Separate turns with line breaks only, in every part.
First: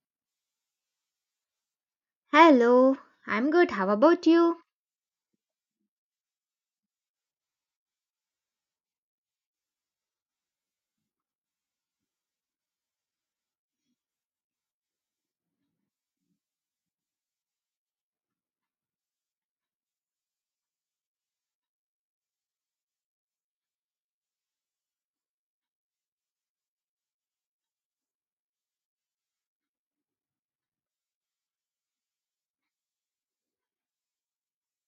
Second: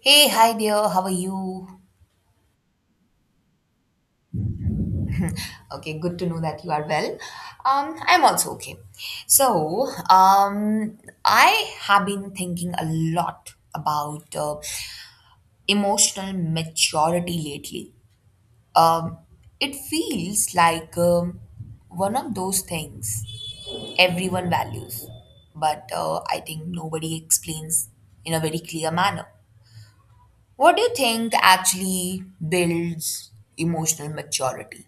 Hey, hi there. How are you?
Hello, I'm good. How about you?
Hmm. Okay, good to know that you are well. I'm also okay. So, I have been thinking a lot about emotional maturity lately. Um, it feels like one of those things everyone values, but I think nobody explains in a very clear manner. What do you think actually builds emotional maturity?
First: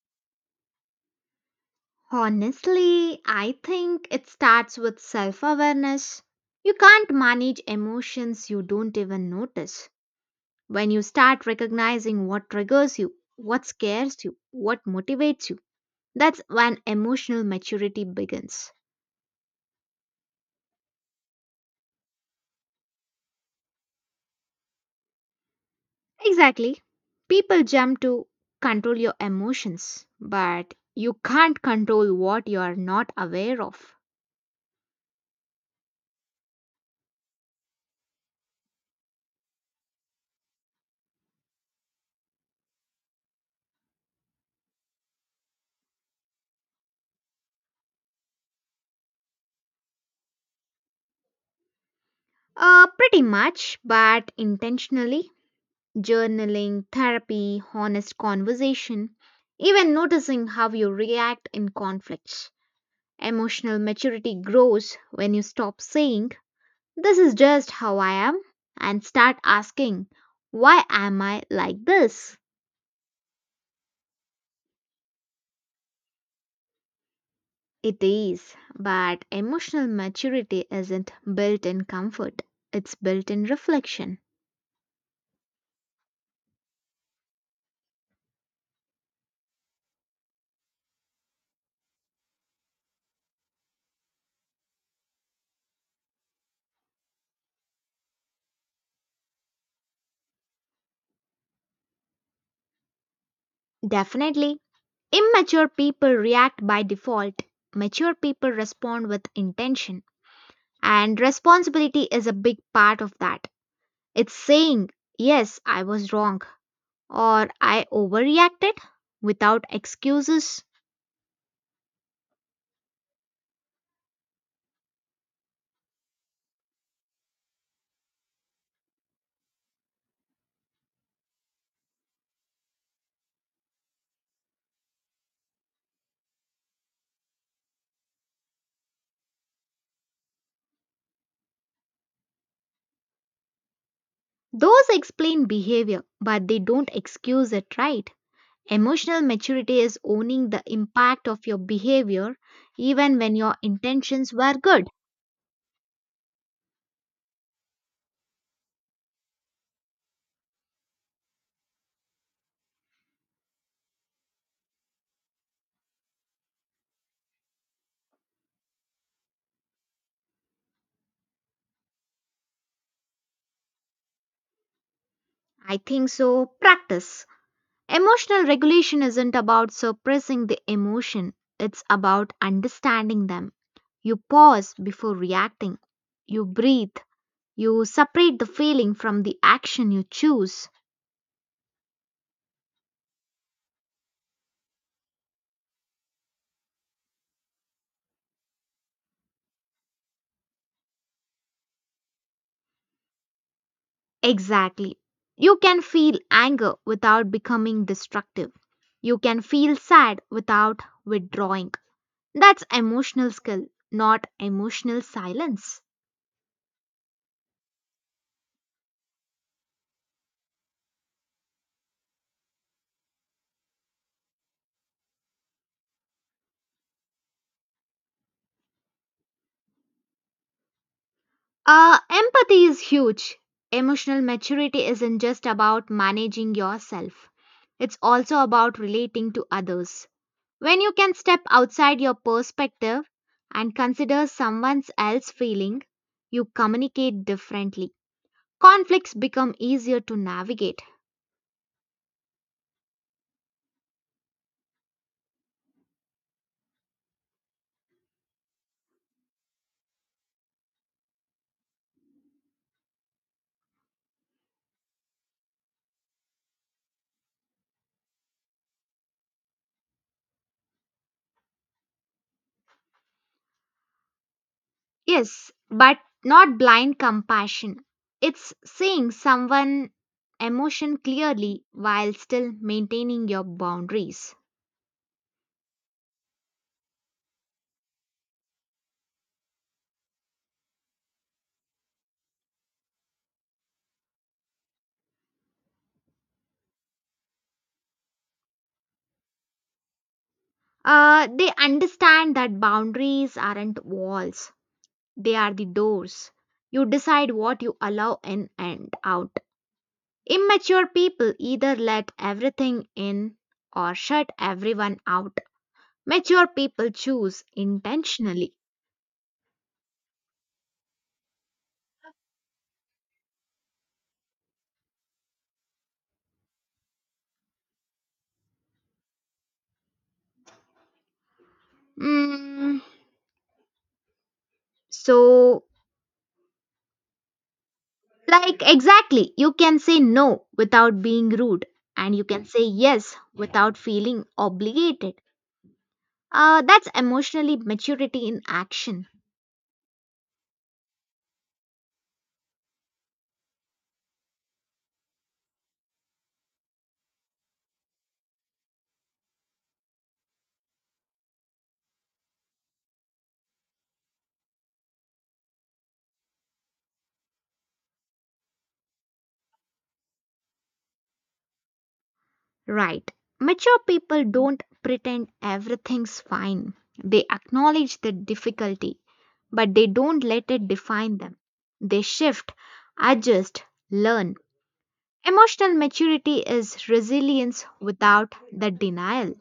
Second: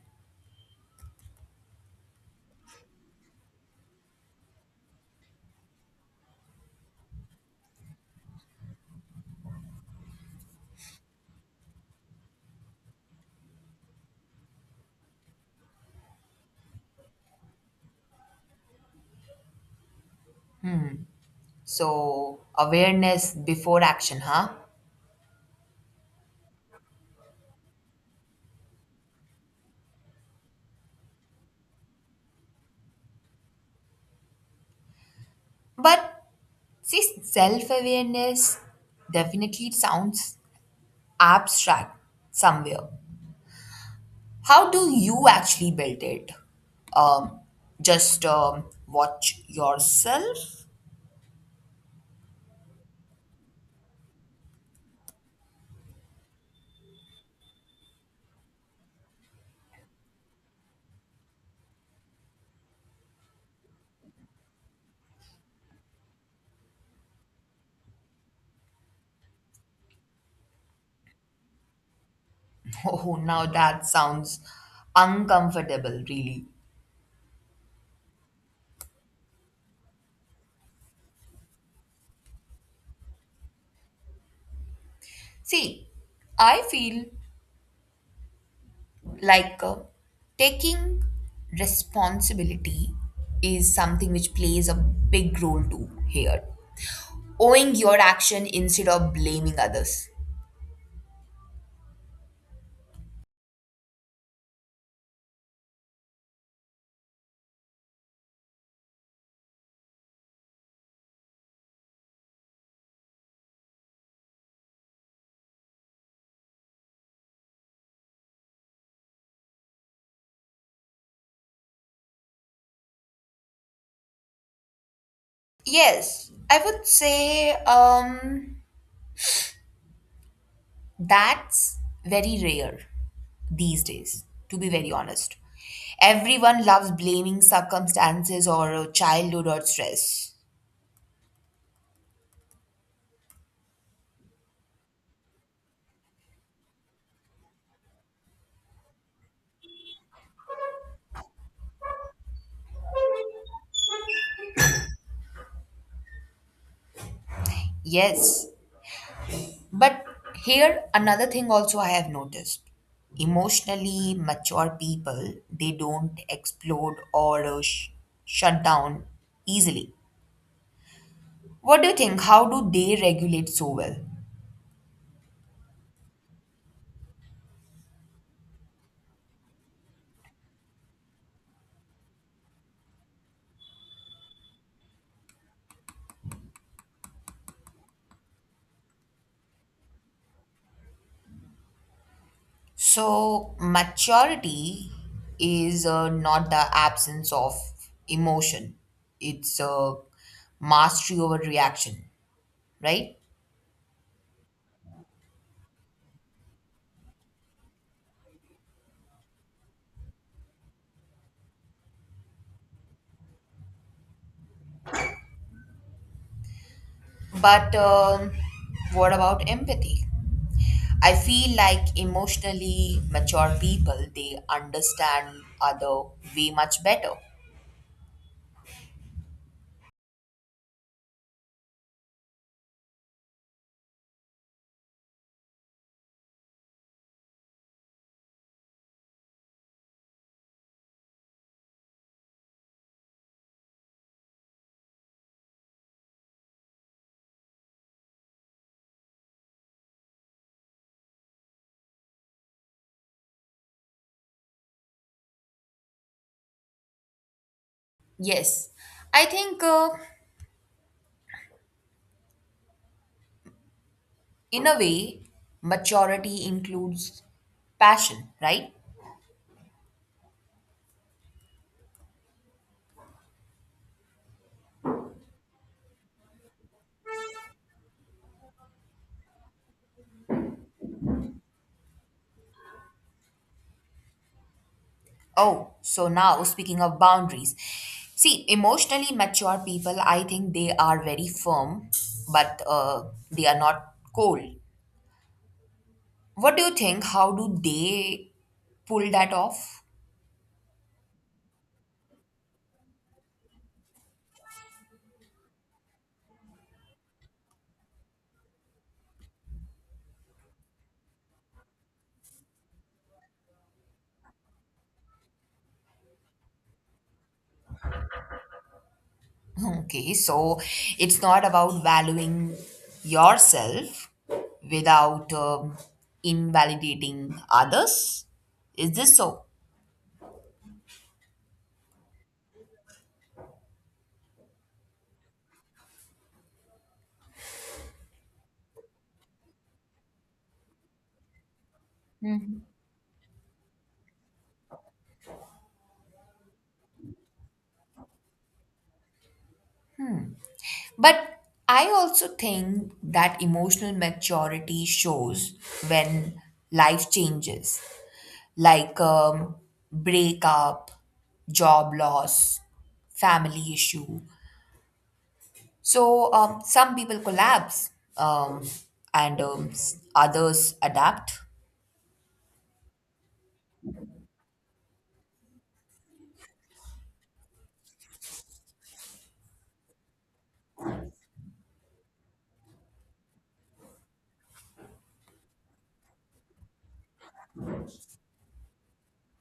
Honestly, I think it starts with self awareness. You can't manage emotions you don't even notice. When you start recognizing what triggers you, what scares you, what motivates you, that's when emotional maturity begins.
So, awareness before action, huh?
Exactly. People jump to control your emotions, but you can't control what you are not aware of.
But see, self awareness definitely sounds abstract somewhere. How do you actually build it? Um, just watch yourself?
Pretty much, but intentionally journaling, therapy, honest conversation, even noticing how you react in conflicts. Emotional maturity grows when you stop saying, this is just how I am, and start asking, why am I like this?
Oh, now that sounds uncomfortable, really.
It is, but emotional maturity isn't built in comfort, it's built in reflection.
See, I feel like taking responsibility is something which plays a big role too here, owing your action instead of blaming others.
Definitely, immature people react by default, mature people respond with intention. And responsibility is a big part of that. It's saying, yes, I was wrong or I overreacted without excuses.
Yes, I would say that's very rare these days, to be very honest. Everyone loves blaming circumstances or childhood or stress.
Those explain behavior, but they don't excuse it, right? Emotional maturity is owning the impact of your behavior even when your intentions were good.
Yes, but here another thing also I have noticed. Emotionally mature people, they don't explode or shut down easily. What do you think? How do they regulate so well?
I think so. Practice. Emotional regulation isn't about suppressing the emotion, it's about understanding them. You pause before reacting, you breathe, you separate the feeling from the action you choose.
So, maturity is not the absence of emotion, it's mastery over reaction, right?
Exactly. You can feel anger without becoming destructive. You can feel sad without withdrawing. That's emotional skill, not emotional silence.
But what about empathy? I feel like emotionally mature people they understand other way much better.
Empathy is huge. Emotional maturity isn't just about managing yourself, it's also about relating to others. When you can step outside your perspective and consider someone else's feeling, you communicate differently. Conflicts become easier to navigate.
Yes, I think in a way maturity includes passion, right?
Yes, but not blind compassion. It's seeing someone emotion clearly while still maintaining your boundaries.
Oh, so now speaking of boundaries. See, emotionally mature people, I think they are very firm, but they are not cold. What do you think? How do they pull that off?
They understand that boundaries aren't walls, they are the doors. You decide what you allow in and out. Immature people either let everything in or shut everyone out. Mature people choose intentionally.
Okay, so it's not about valuing yourself without invalidating others. Is this so?
Mm, so, like, exactly, you can say no without being rude, and you can say yes without feeling obligated. That's emotionally maturity in action.
But I also think that emotional maturity shows when life changes, like breakup, job loss, family issue. So some people collapse, um, others adapt.
Right. Mature people don't pretend everything's fine. They acknowledge the difficulty, but they don't let it define them. They shift, adjust, learn. Emotional maturity is resilience without the denial.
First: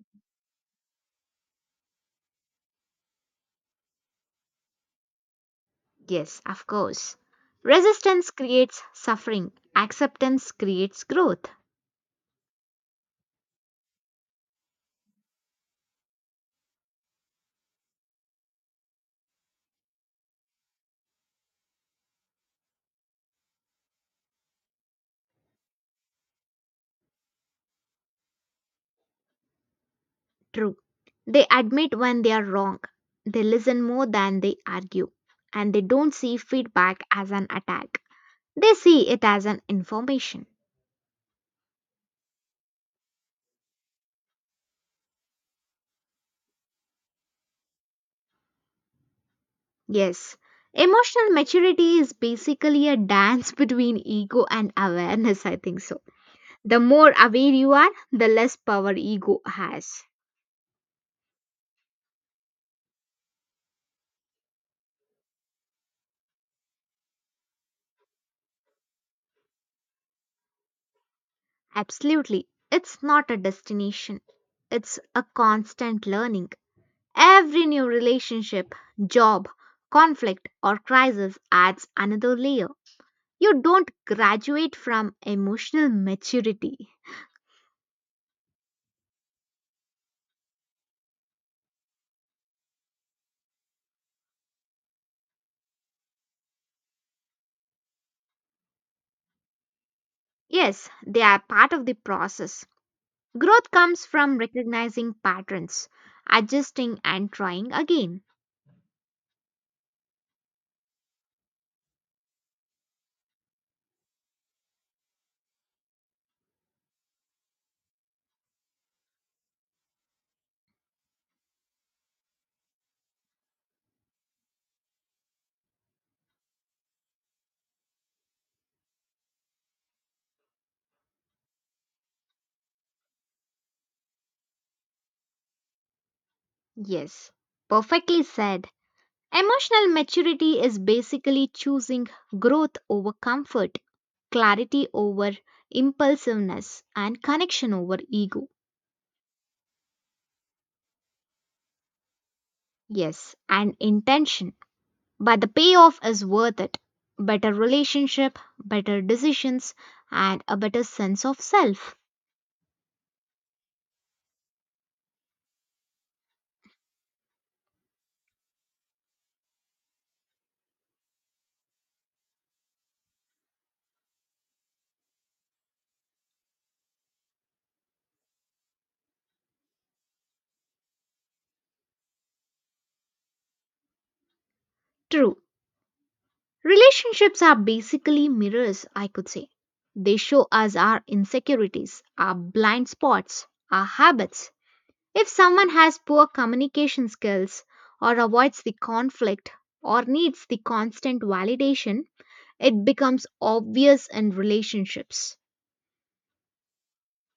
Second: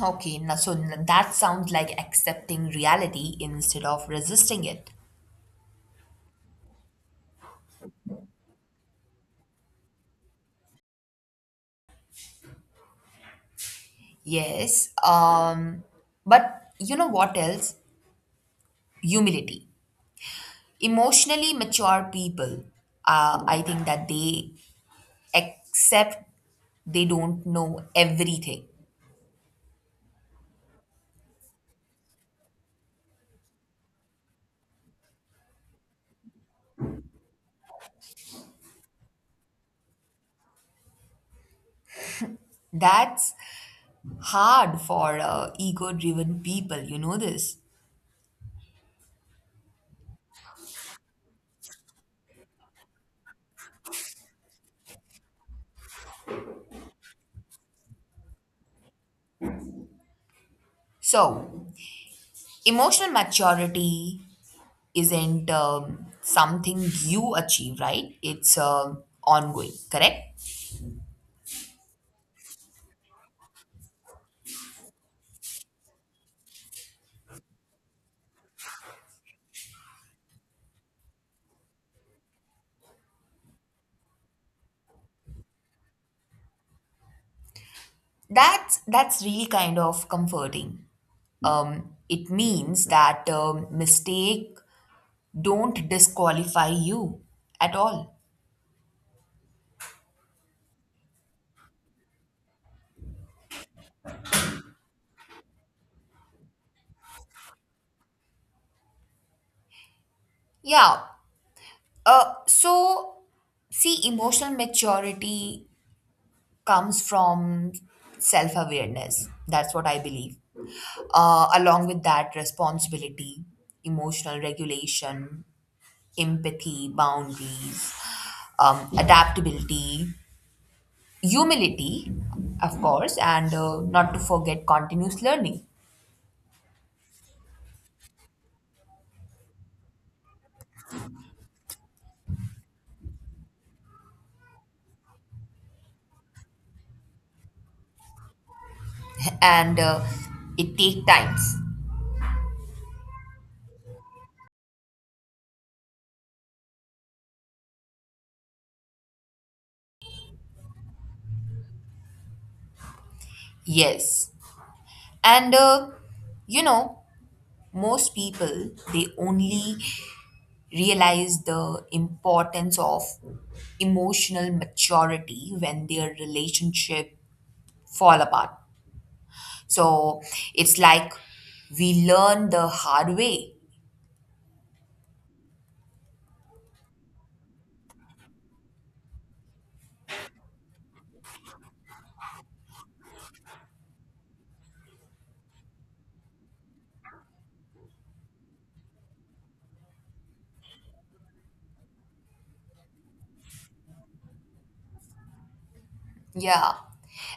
Okay, now, so that sounds like accepting reality instead of resisting it.
Yes, of course. Resistance creates suffering, acceptance creates growth.
Yes, but you know what else? Humility. Emotionally mature people, I think that they accept they don't know everything.
True. They admit when they are wrong, they listen more than they argue, and they don't see feedback as an attack. They see it as an information.
That's hard for ego driven people, you know this.
Yes, emotional maturity is basically a dance between ego and awareness, I think so. The more aware you are, the less power ego has.
So emotional maturity isn't something you achieve, right? It's ongoing, correct.
Absolutely. It's not a destination, it's a constant learning. Every new relationship, job, conflict, or crisis adds another layer. You don't graduate from emotional maturity.
That's really kind of comforting. It means that mistake don't disqualify you at all.
Yes, they are part of the process. Growth comes from recognizing patterns, adjusting, and trying again.
Yeah. So, see, emotional maturity comes from self awareness. That's what I believe. Along with that, responsibility, emotional regulation, empathy, boundaries, adaptability, humility, of course, and not to forget continuous learning.
Yes, perfectly said. Emotional maturity is basically choosing growth over comfort, clarity over impulsiveness, and connection over ego.
And it takes times.
Yes, and intention. But the payoff is worth it. Better relationship, better decisions, and a better sense of self.
Yes. And, you know, most people they only realize the importance of emotional maturity when their relationship fall apart, so it's like we learn the hard way.
True. Relationships are basically mirrors, I could say. They show us our insecurities, our blind spots, our habits. If someone has poor communication skills or avoids the conflict or needs the constant validation, it becomes obvious in relationships.
Yeah.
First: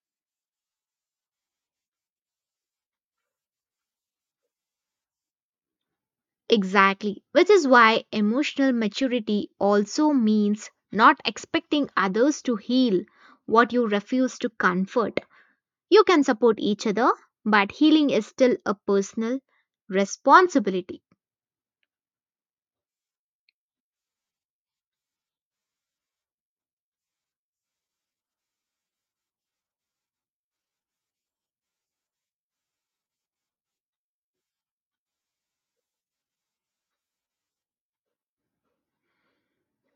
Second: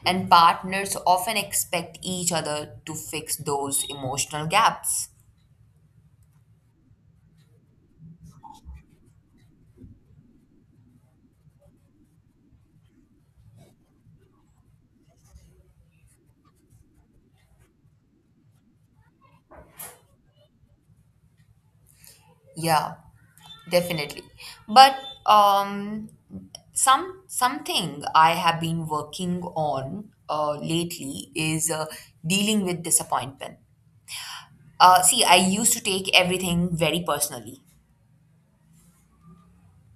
And partners often expect each other to fix those emotional gaps.
Exactly, which is why emotional maturity also means not expecting others to heal what you refuse to comfort. You can support each other, but healing is still a personal responsibility.
Yeah. Definitely. But um, something I have been working on lately is dealing with disappointment. See, I used to take everything very personally.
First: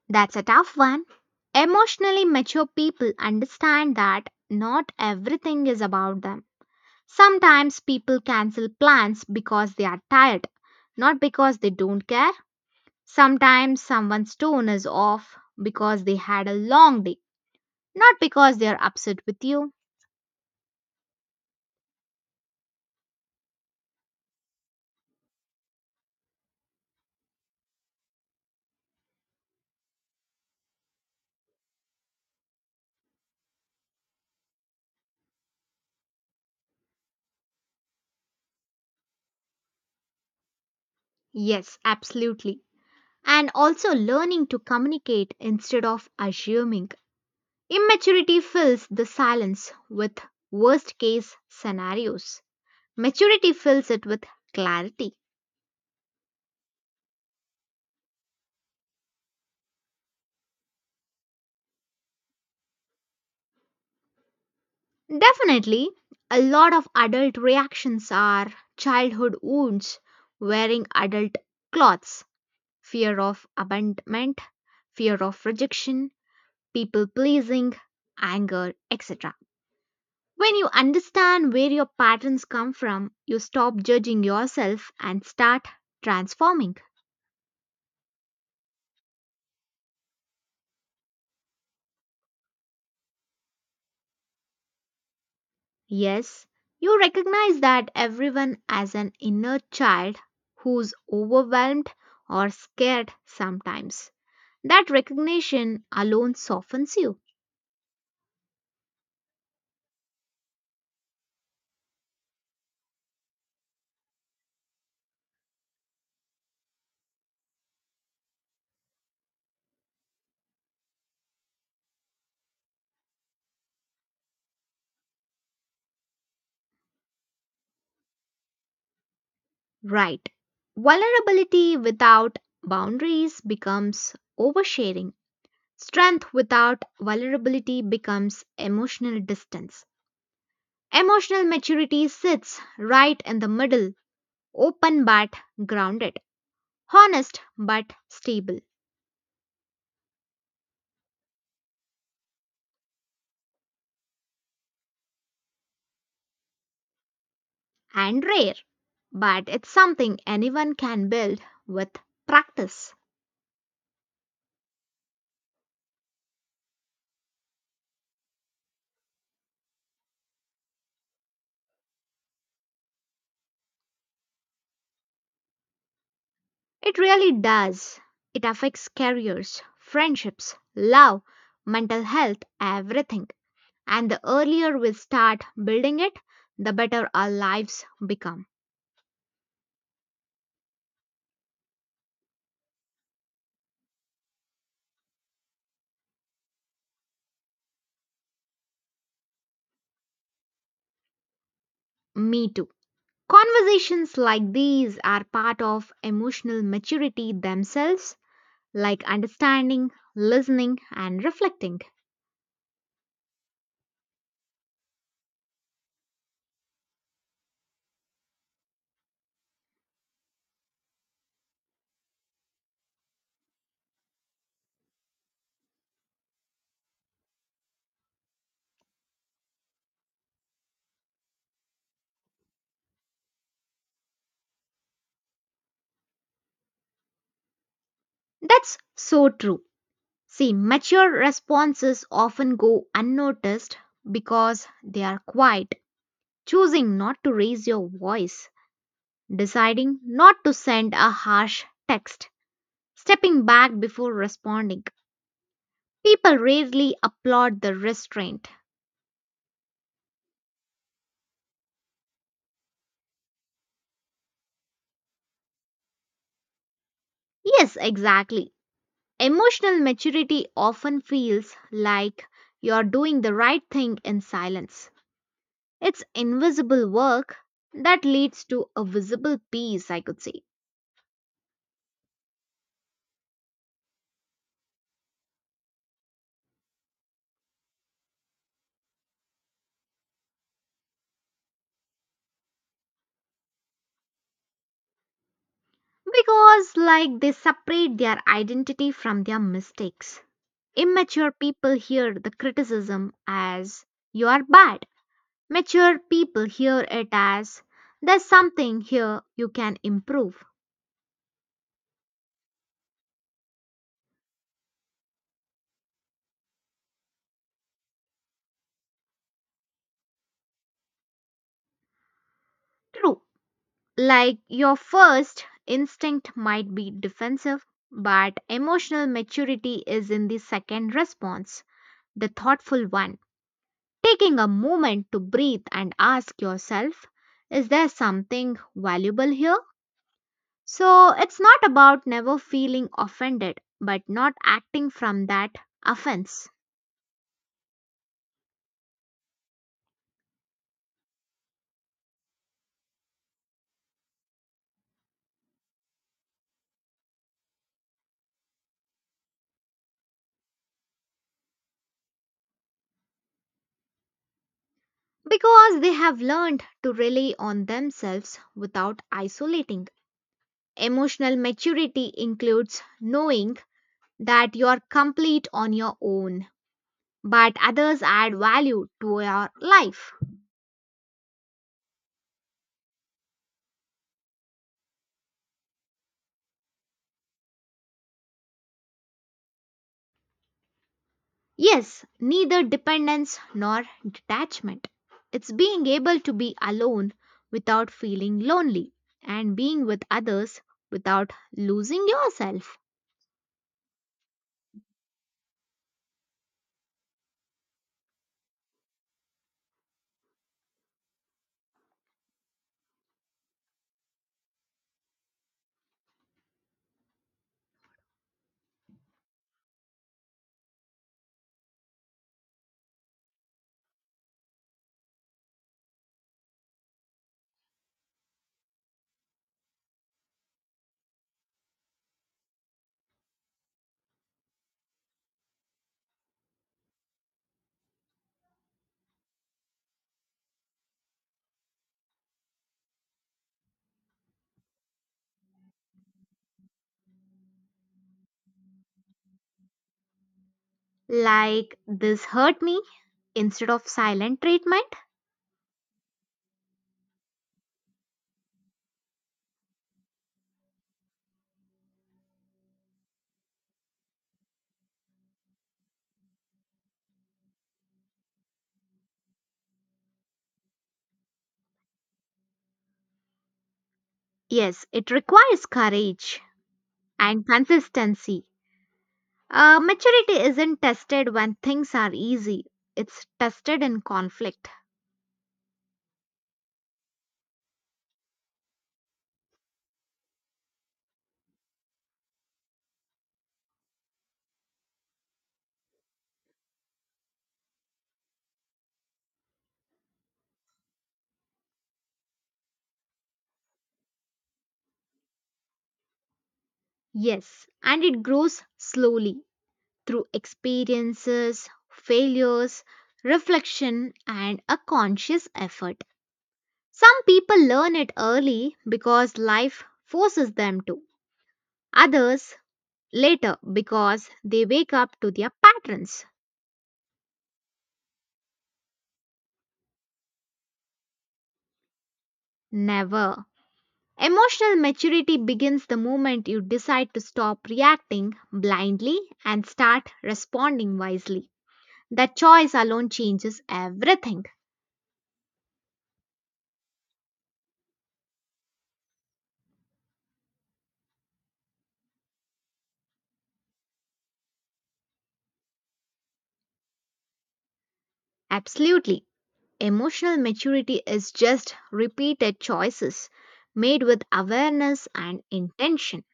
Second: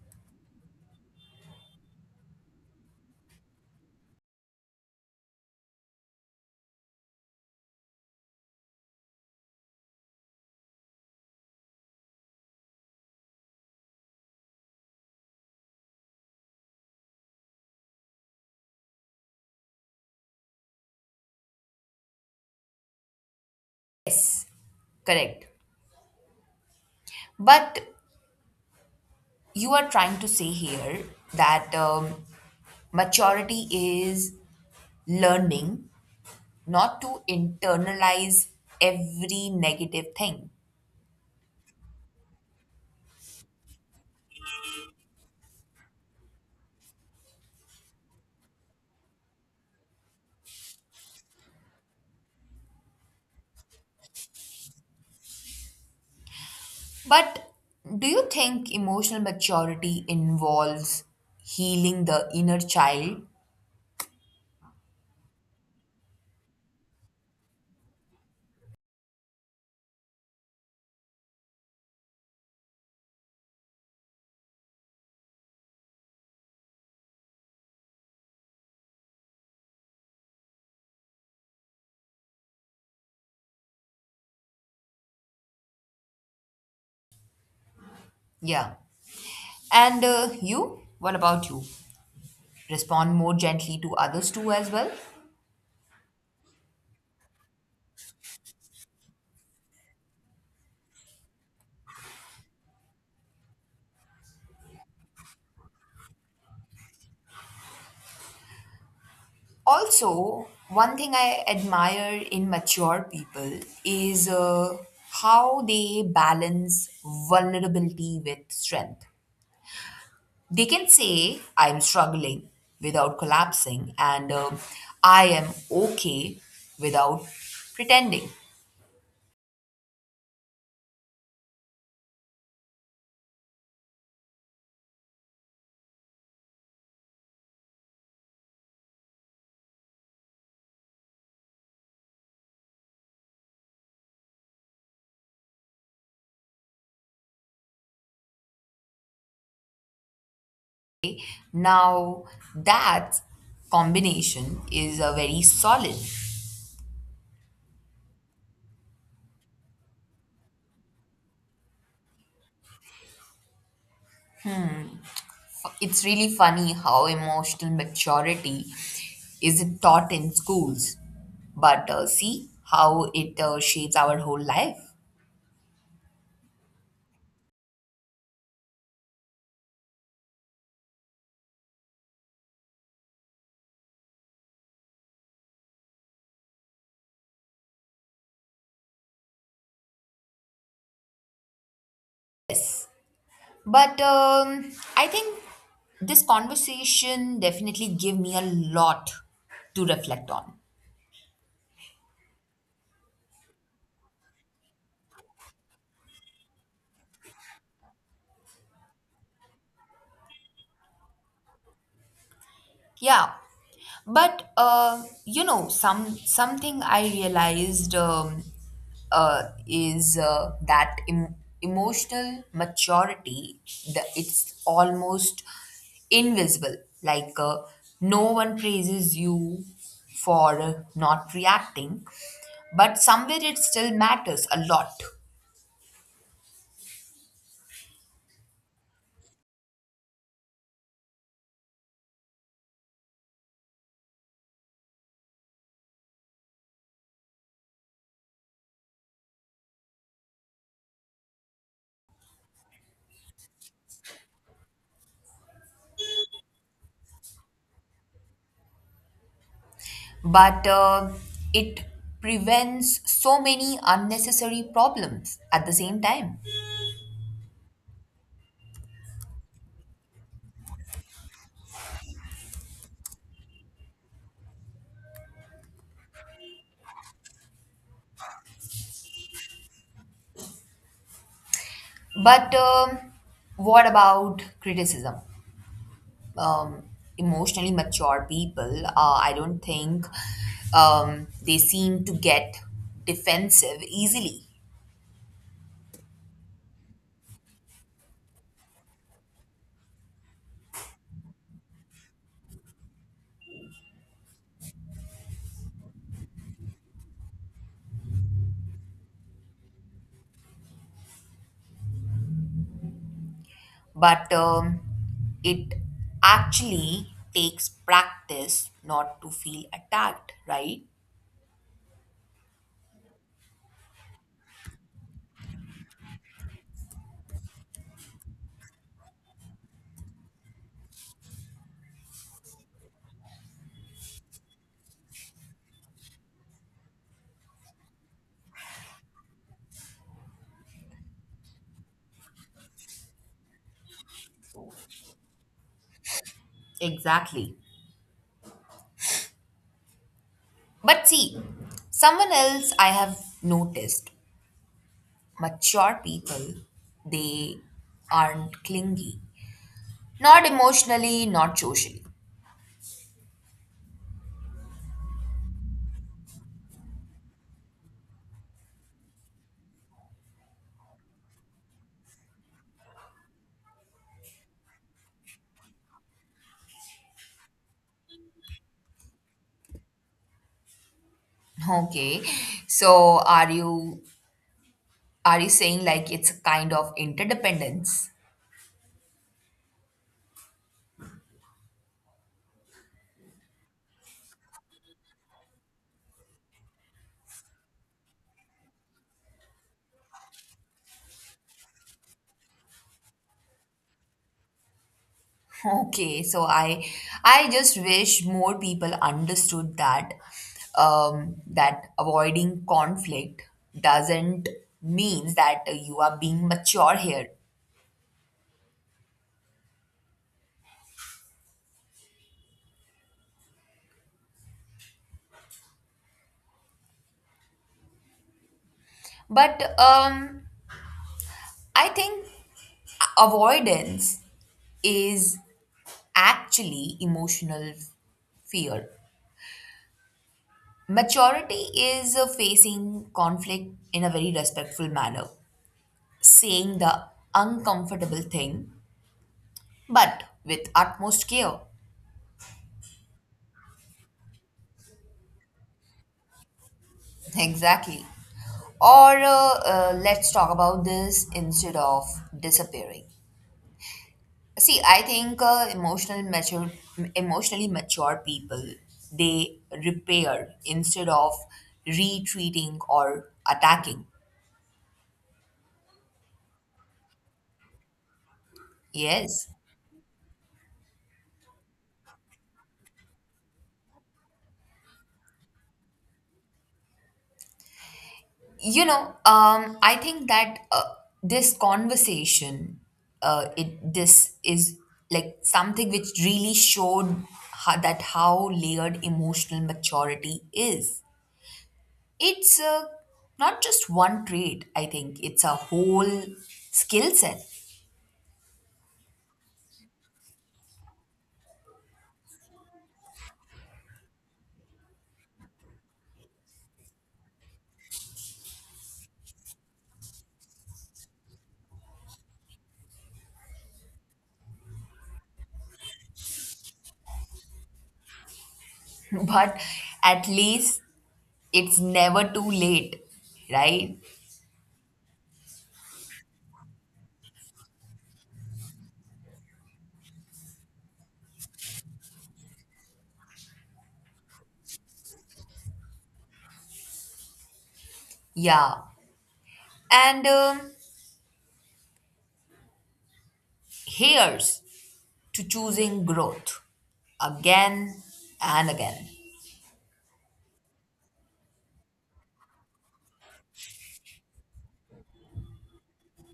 That's a tough one. Emotionally mature people understand that not everything is about them. Sometimes people cancel plans because they are tired, not because they don't care. Sometimes someone's tone is off because they had a long day, not because they are upset with you.
Yes, correct. But you are trying to say here that maturity is learning not to internalize every negative thing.
Yes, absolutely. And also learning to communicate instead of assuming. Immaturity fills the silence with worst case scenarios. Maturity fills it with clarity.
But do you think emotional maturity involves healing the inner child?
Definitely, a lot of adult reactions are childhood wounds, wearing adult clothes, fear of abandonment, fear of rejection, people pleasing, anger, etc. When you understand where your patterns come from, you stop judging yourself and start transforming.
Yeah. And you? What about you? Respond more gently to others too, as well?
Yes, you recognize that everyone has an inner child who's overwhelmed or scared sometimes. That recognition alone softens you.
Also, one thing I admire in mature people is how they balance vulnerability with strength. They can say, I'm struggling without collapsing, and I am okay without pretending.
Right. Vulnerability without boundaries becomes oversharing. Strength without vulnerability becomes emotional distance. Emotional maturity sits right in the middle, open but grounded, honest but stable.
Now, that combination is a very solid.
And rare, but it's something anyone can build with practice.
It's really funny how emotional maturity isn't taught in schools, but see how it shapes our whole life.
It really does. It affects careers, friendships, love, mental health, everything. And the earlier we start building it, the better our lives become.
Yes, but I think this conversation definitely gave me a lot to reflect on.
Me too. Conversations like these are part of emotional maturity themselves, like understanding, listening, and reflecting.
Yeah. But you know, something I realized, uh, is uh, that em- emotional maturity, it's almost invisible. Like no one praises you for not reacting, but somewhere it still matters a lot.
That's so true. See, mature responses often go unnoticed because they are quiet, choosing not to raise your voice, deciding not to send a harsh text, stepping back before responding. People rarely applaud the restraint.
But it prevents so many unnecessary problems at the same time.
Yes, exactly. Emotional maturity often feels like you're doing the right thing in silence. It's invisible work that leads to a visible peace, I could say.
But what about criticism? Um, Emotionally mature people, I don't think they seem to get defensive easily.
Because, like, they separate their identity from their mistakes. Immature people hear the criticism as you are bad. Mature people hear it as there's something here you can improve.
But it actually takes practice not to feel attacked, right?
True. Like, your first instinct might be defensive, but emotional maturity is in the second response, the thoughtful one. Taking a moment to breathe and ask yourself, is there something valuable here? So it's not about never feeling offended but not acting from that offense.
Exactly. But see, someone else I have noticed mature people, they aren't clingy. Not emotionally, not socially.
Because they have learned to rely on themselves without isolating. Emotional maturity includes knowing that you are complete on your own, but others add value to your life.
Okay. So are you saying like it's a kind of interdependence?
Yes, neither dependence nor detachment. It's being able to be alone without feeling lonely and being with others without losing yourself.
Okay. So I just wish more people understood that that avoiding conflict doesn't means that you are being mature here. But I think avoidance is actually emotional fear. Maturity is facing conflict in a very respectful manner, saying the uncomfortable thing, but with utmost care.
Like, this hurt me instead of silent treatment?
Exactly. Or let's talk about this instead of disappearing. See, I think emotionally mature people they repair instead of retreating or attacking.
Yes, it requires courage and consistency.
Yes.
Maturity isn't tested when things are easy, it's tested in conflict.
You know, I think that this conversation, it this is like something which really showed that how layered emotional maturity is. It's not just one trait, I think it's a whole skill set.
Yes, and it grows slowly through experiences, failures, reflection, and a conscious effort. Some people learn it early because life forces them to, others later because they wake up to their patterns.
But at least it's never too late,
Never.
right?
Emotional maturity begins the moment you decide to stop reacting blindly and start responding wisely. That choice alone changes everything.
Yeah. And here's to choosing growth again and again.
Absolutely. Emotional maturity is just repeated choices made with awareness and intention.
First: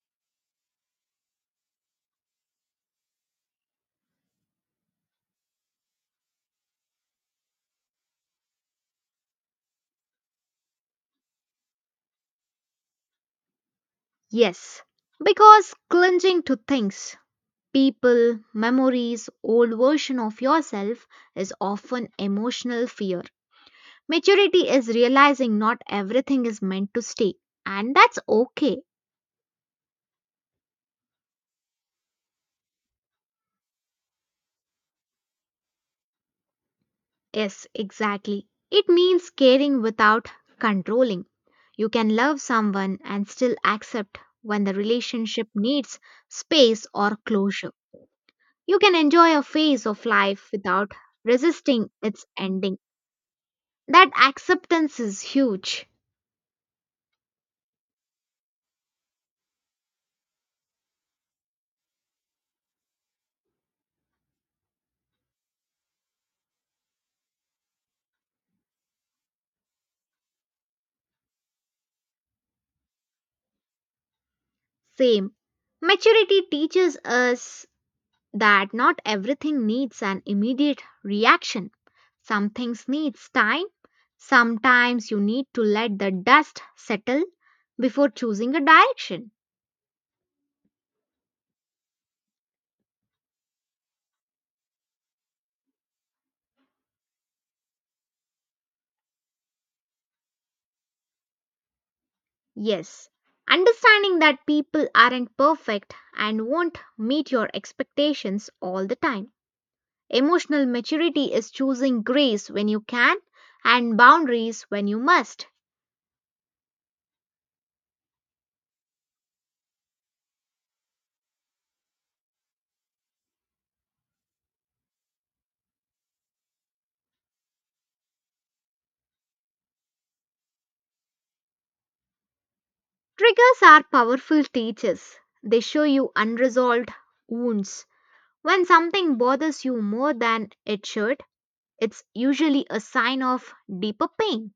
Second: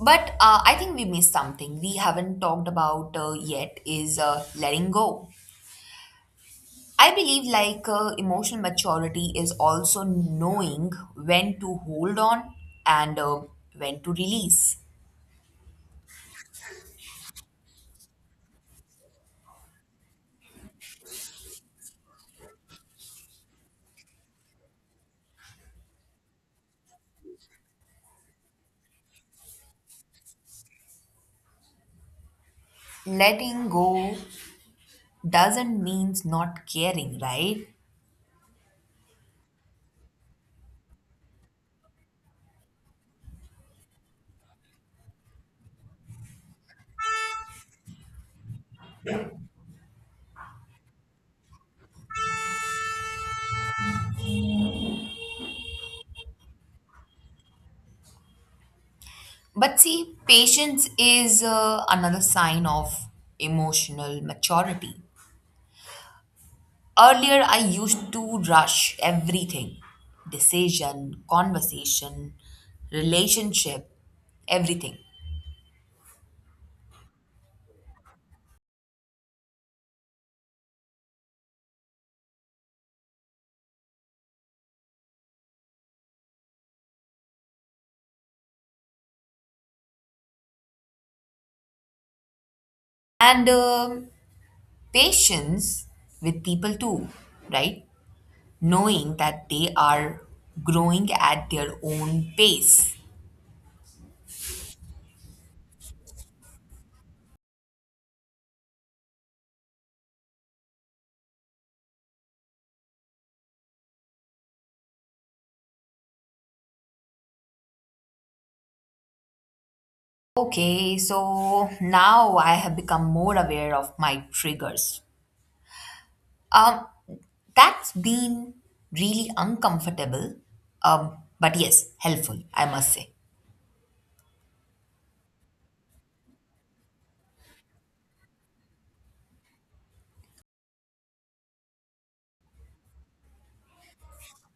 But I think we missed something we haven't talked about yet is letting go. I believe like emotional maturity is also knowing when to hold on and when to release.
Yes, because clinging to things, people, memories, old version of yourself is often emotional fear. Maturity is realizing not everything is meant to stay, and that's okay.
Letting go doesn't mean not caring,
Yes,
right?
exactly. It means caring without controlling. You can love someone and still accept when the relationship needs space or closure. You can enjoy a phase of life without resisting its ending. That acceptance is huge.
But see, patience is another sign of emotional maturity. Earlier, I used to rush everything: decision, conversation, relationship, everything.
Same. Maturity teaches us that not everything needs an immediate reaction. Some things needs time. Sometimes you need to let the dust settle before choosing a direction.
And patience with people too, right? Knowing that they are growing at their own pace.
Yes, understanding that people aren't perfect and won't meet your expectations all the time. Emotional maturity is choosing grace when you can and boundaries when you must.
Okay, so now I have become more aware of my triggers. Um, that's been really uncomfortable, but yes, helpful, I must say.
Triggers are powerful teachers. They show you unresolved wounds. When something bothers you more than it should, it's usually a sign of deeper pain.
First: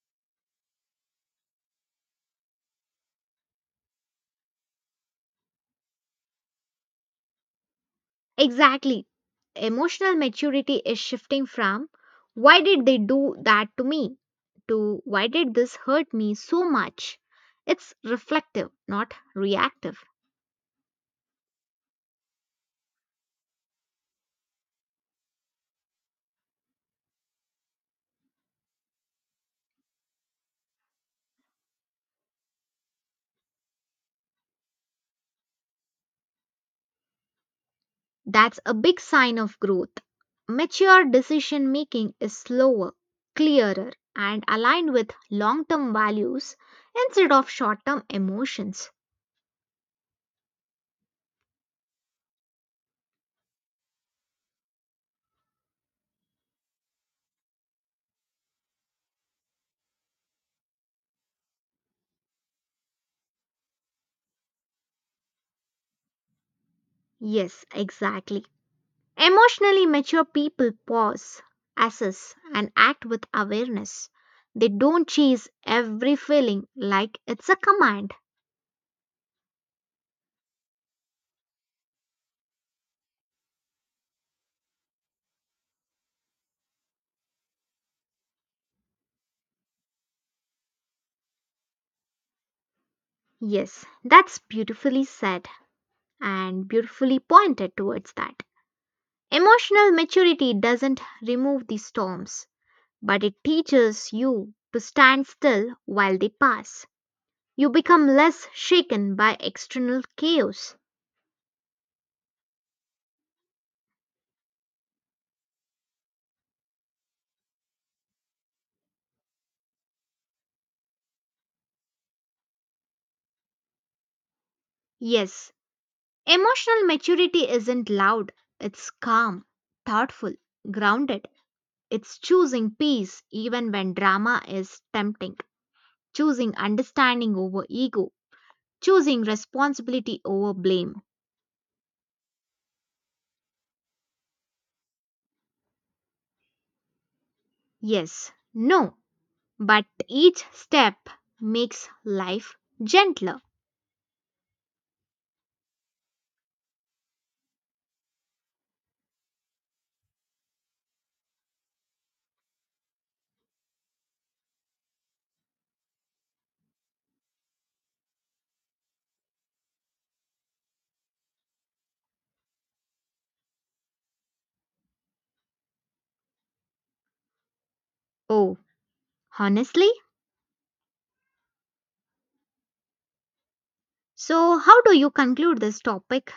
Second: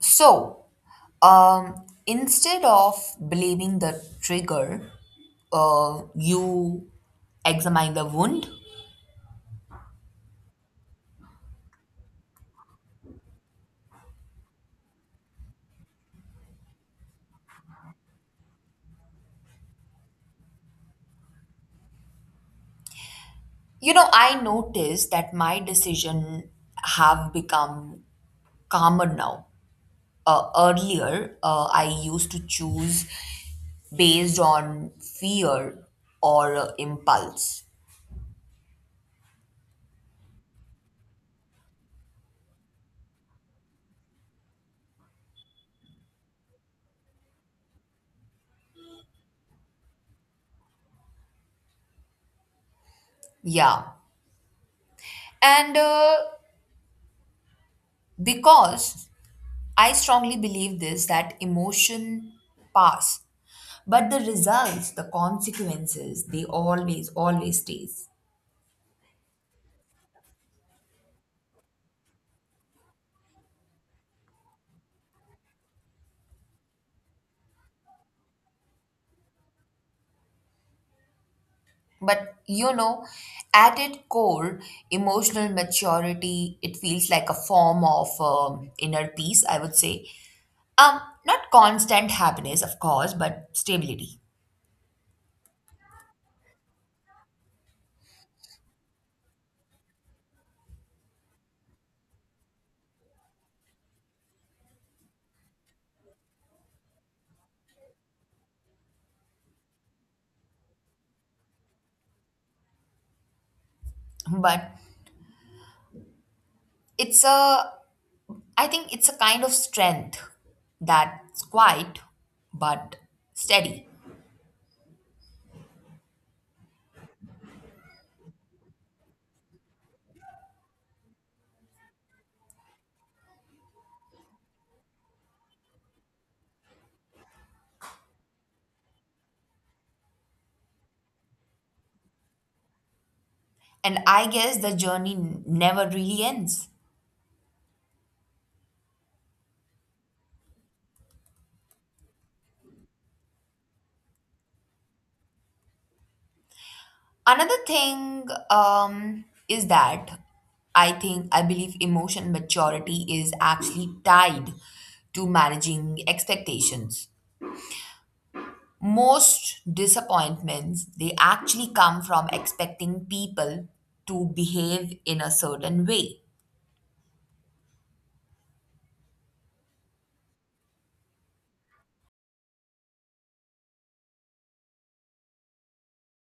So, um, instead of blaming the trigger, you examine the wound.
Exactly. Emotional maturity is shifting from why did they do that to me to why did this hurt me so much? It's reflective, not reactive.
You know, I noticed that my decision have become calmer now. Earlier, I used to choose based on fear or impulse.
That's a big sign of growth. Mature decision making is slower, clearer, and aligned with long term values instead of short term emotions.
Yeah. And because I strongly believe this, that emotion pass but the results, the consequences, they always always
Yes,
stays.
exactly. Emotionally mature people pause, assess, and act with awareness. They don't chase every feeling like it's a command.
But you know, at its core emotional maturity it feels like a form of inner peace, I would say. um Not constant happiness, of course, but
Yes,
stability.
that's beautifully said and beautifully pointed towards that. Emotional maturity doesn't remove the storms, but it teaches you to stand still while they pass. You become less shaken by external chaos.
But it's a, I think it's a kind of strength that's quiet but steady.
Yes, emotional maturity isn't loud, it's calm, thoughtful, grounded. It's choosing peace even when drama is tempting, choosing understanding over ego, choosing responsibility over blame.
And I guess the journey never really ends.
Yes, no, but each step makes life gentler.
Another thing is that I think I believe emotion maturity is actually tied to managing expectations. Most disappointments they actually come from expecting people to behave in a certain way.
Oh, honestly? So, how do you conclude this topic?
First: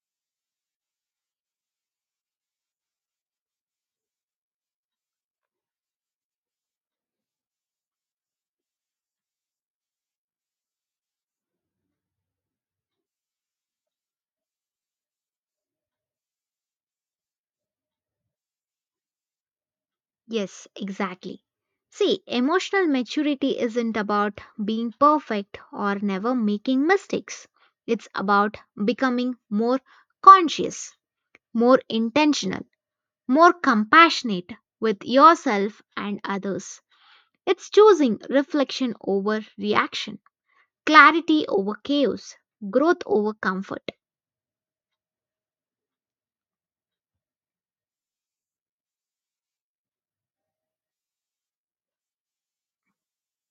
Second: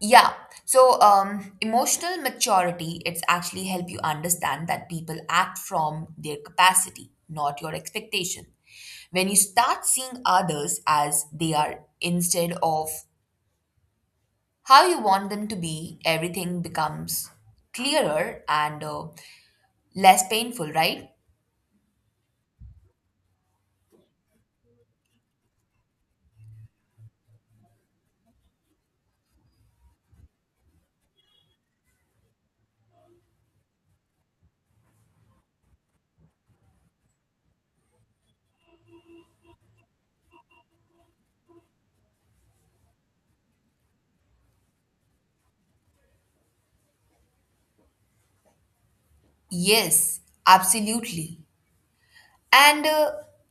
Yeah. So, emotional maturity, it's actually help you understand that people act from their capacity, not your expectation. When you start seeing others as they are instead of how you want them to be, everything becomes clearer and less
Yes,
painful, right?
exactly. See, emotional maturity isn't about being perfect or never making mistakes. It's about becoming more conscious, more intentional, more compassionate with yourself and others. It's choosing reflection over reaction, clarity over chaos, growth over comfort.
Yes, absolutely. And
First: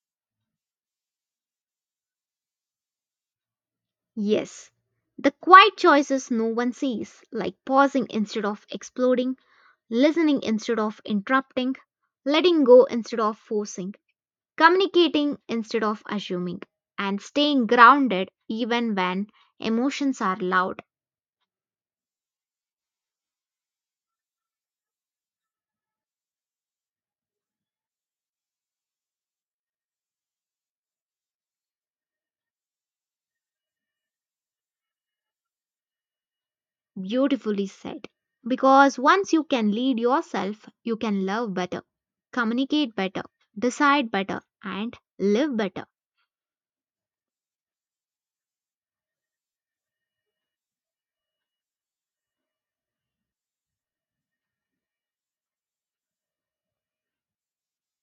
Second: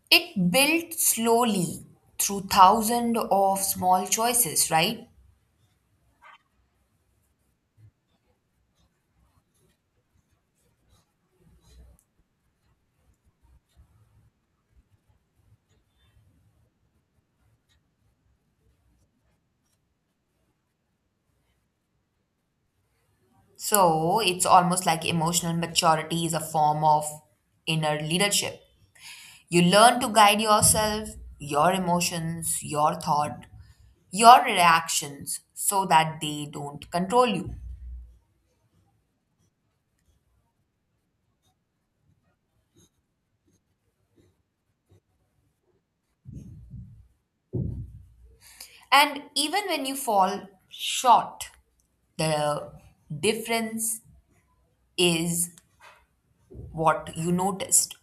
it built slowly through thousands of small
Yes,
choices, right?
the quiet choices no one sees, like pausing instead of exploding, listening instead of interrupting, letting go instead of forcing, communicating instead of assuming, and staying grounded even when emotions are loud.
So it's almost like emotional maturity is a form of inner leadership. You learn to guide yourself, your emotions, your thought, your reactions so that they don't control you.
Beautifully said. Because once you can lead yourself, you can love better, communicate better, decide better, and live better.
And even when you fall short, the difference is what you noticed.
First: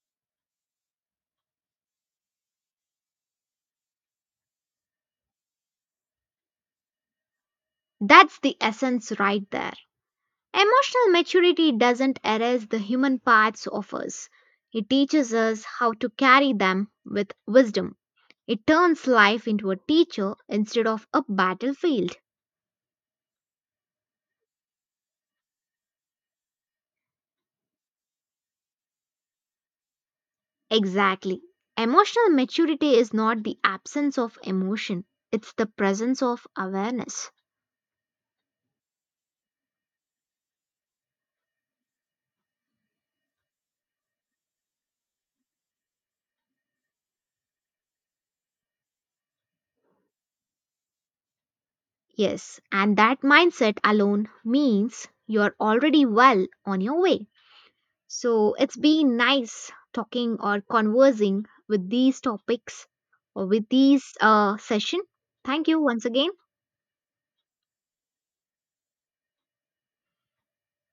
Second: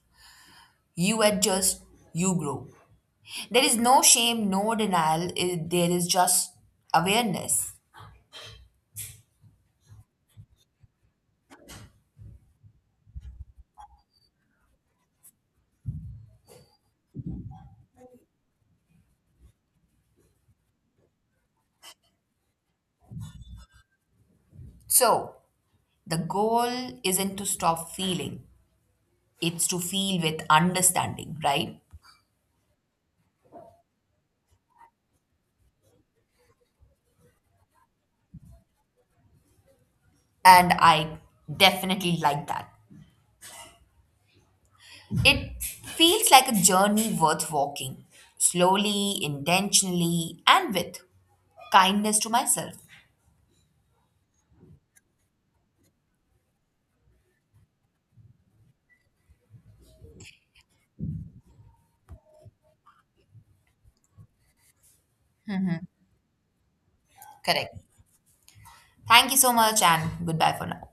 You adjust, you grow. There is no shame, no denial, there is just awareness.
That's the essence right there. Emotional maturity doesn't erase the human parts of us. It teaches us how to carry them with wisdom. It turns life into a teacher instead of a battlefield.
So, the goal isn't to stop feeling, it's to feel with understanding,
Exactly.
right?
Emotional maturity is not the absence of emotion, it's the presence of awareness.
And I definitely like that. It feels like a journey worth walking, slowly, intentionally, and with kindness to
Yes,
myself.
and that mindset alone means you're already well on your way. So it's been nice talking or conversing with these topics or with these session. Thank you once again.
Correct. Thank you so much, and goodbye for now.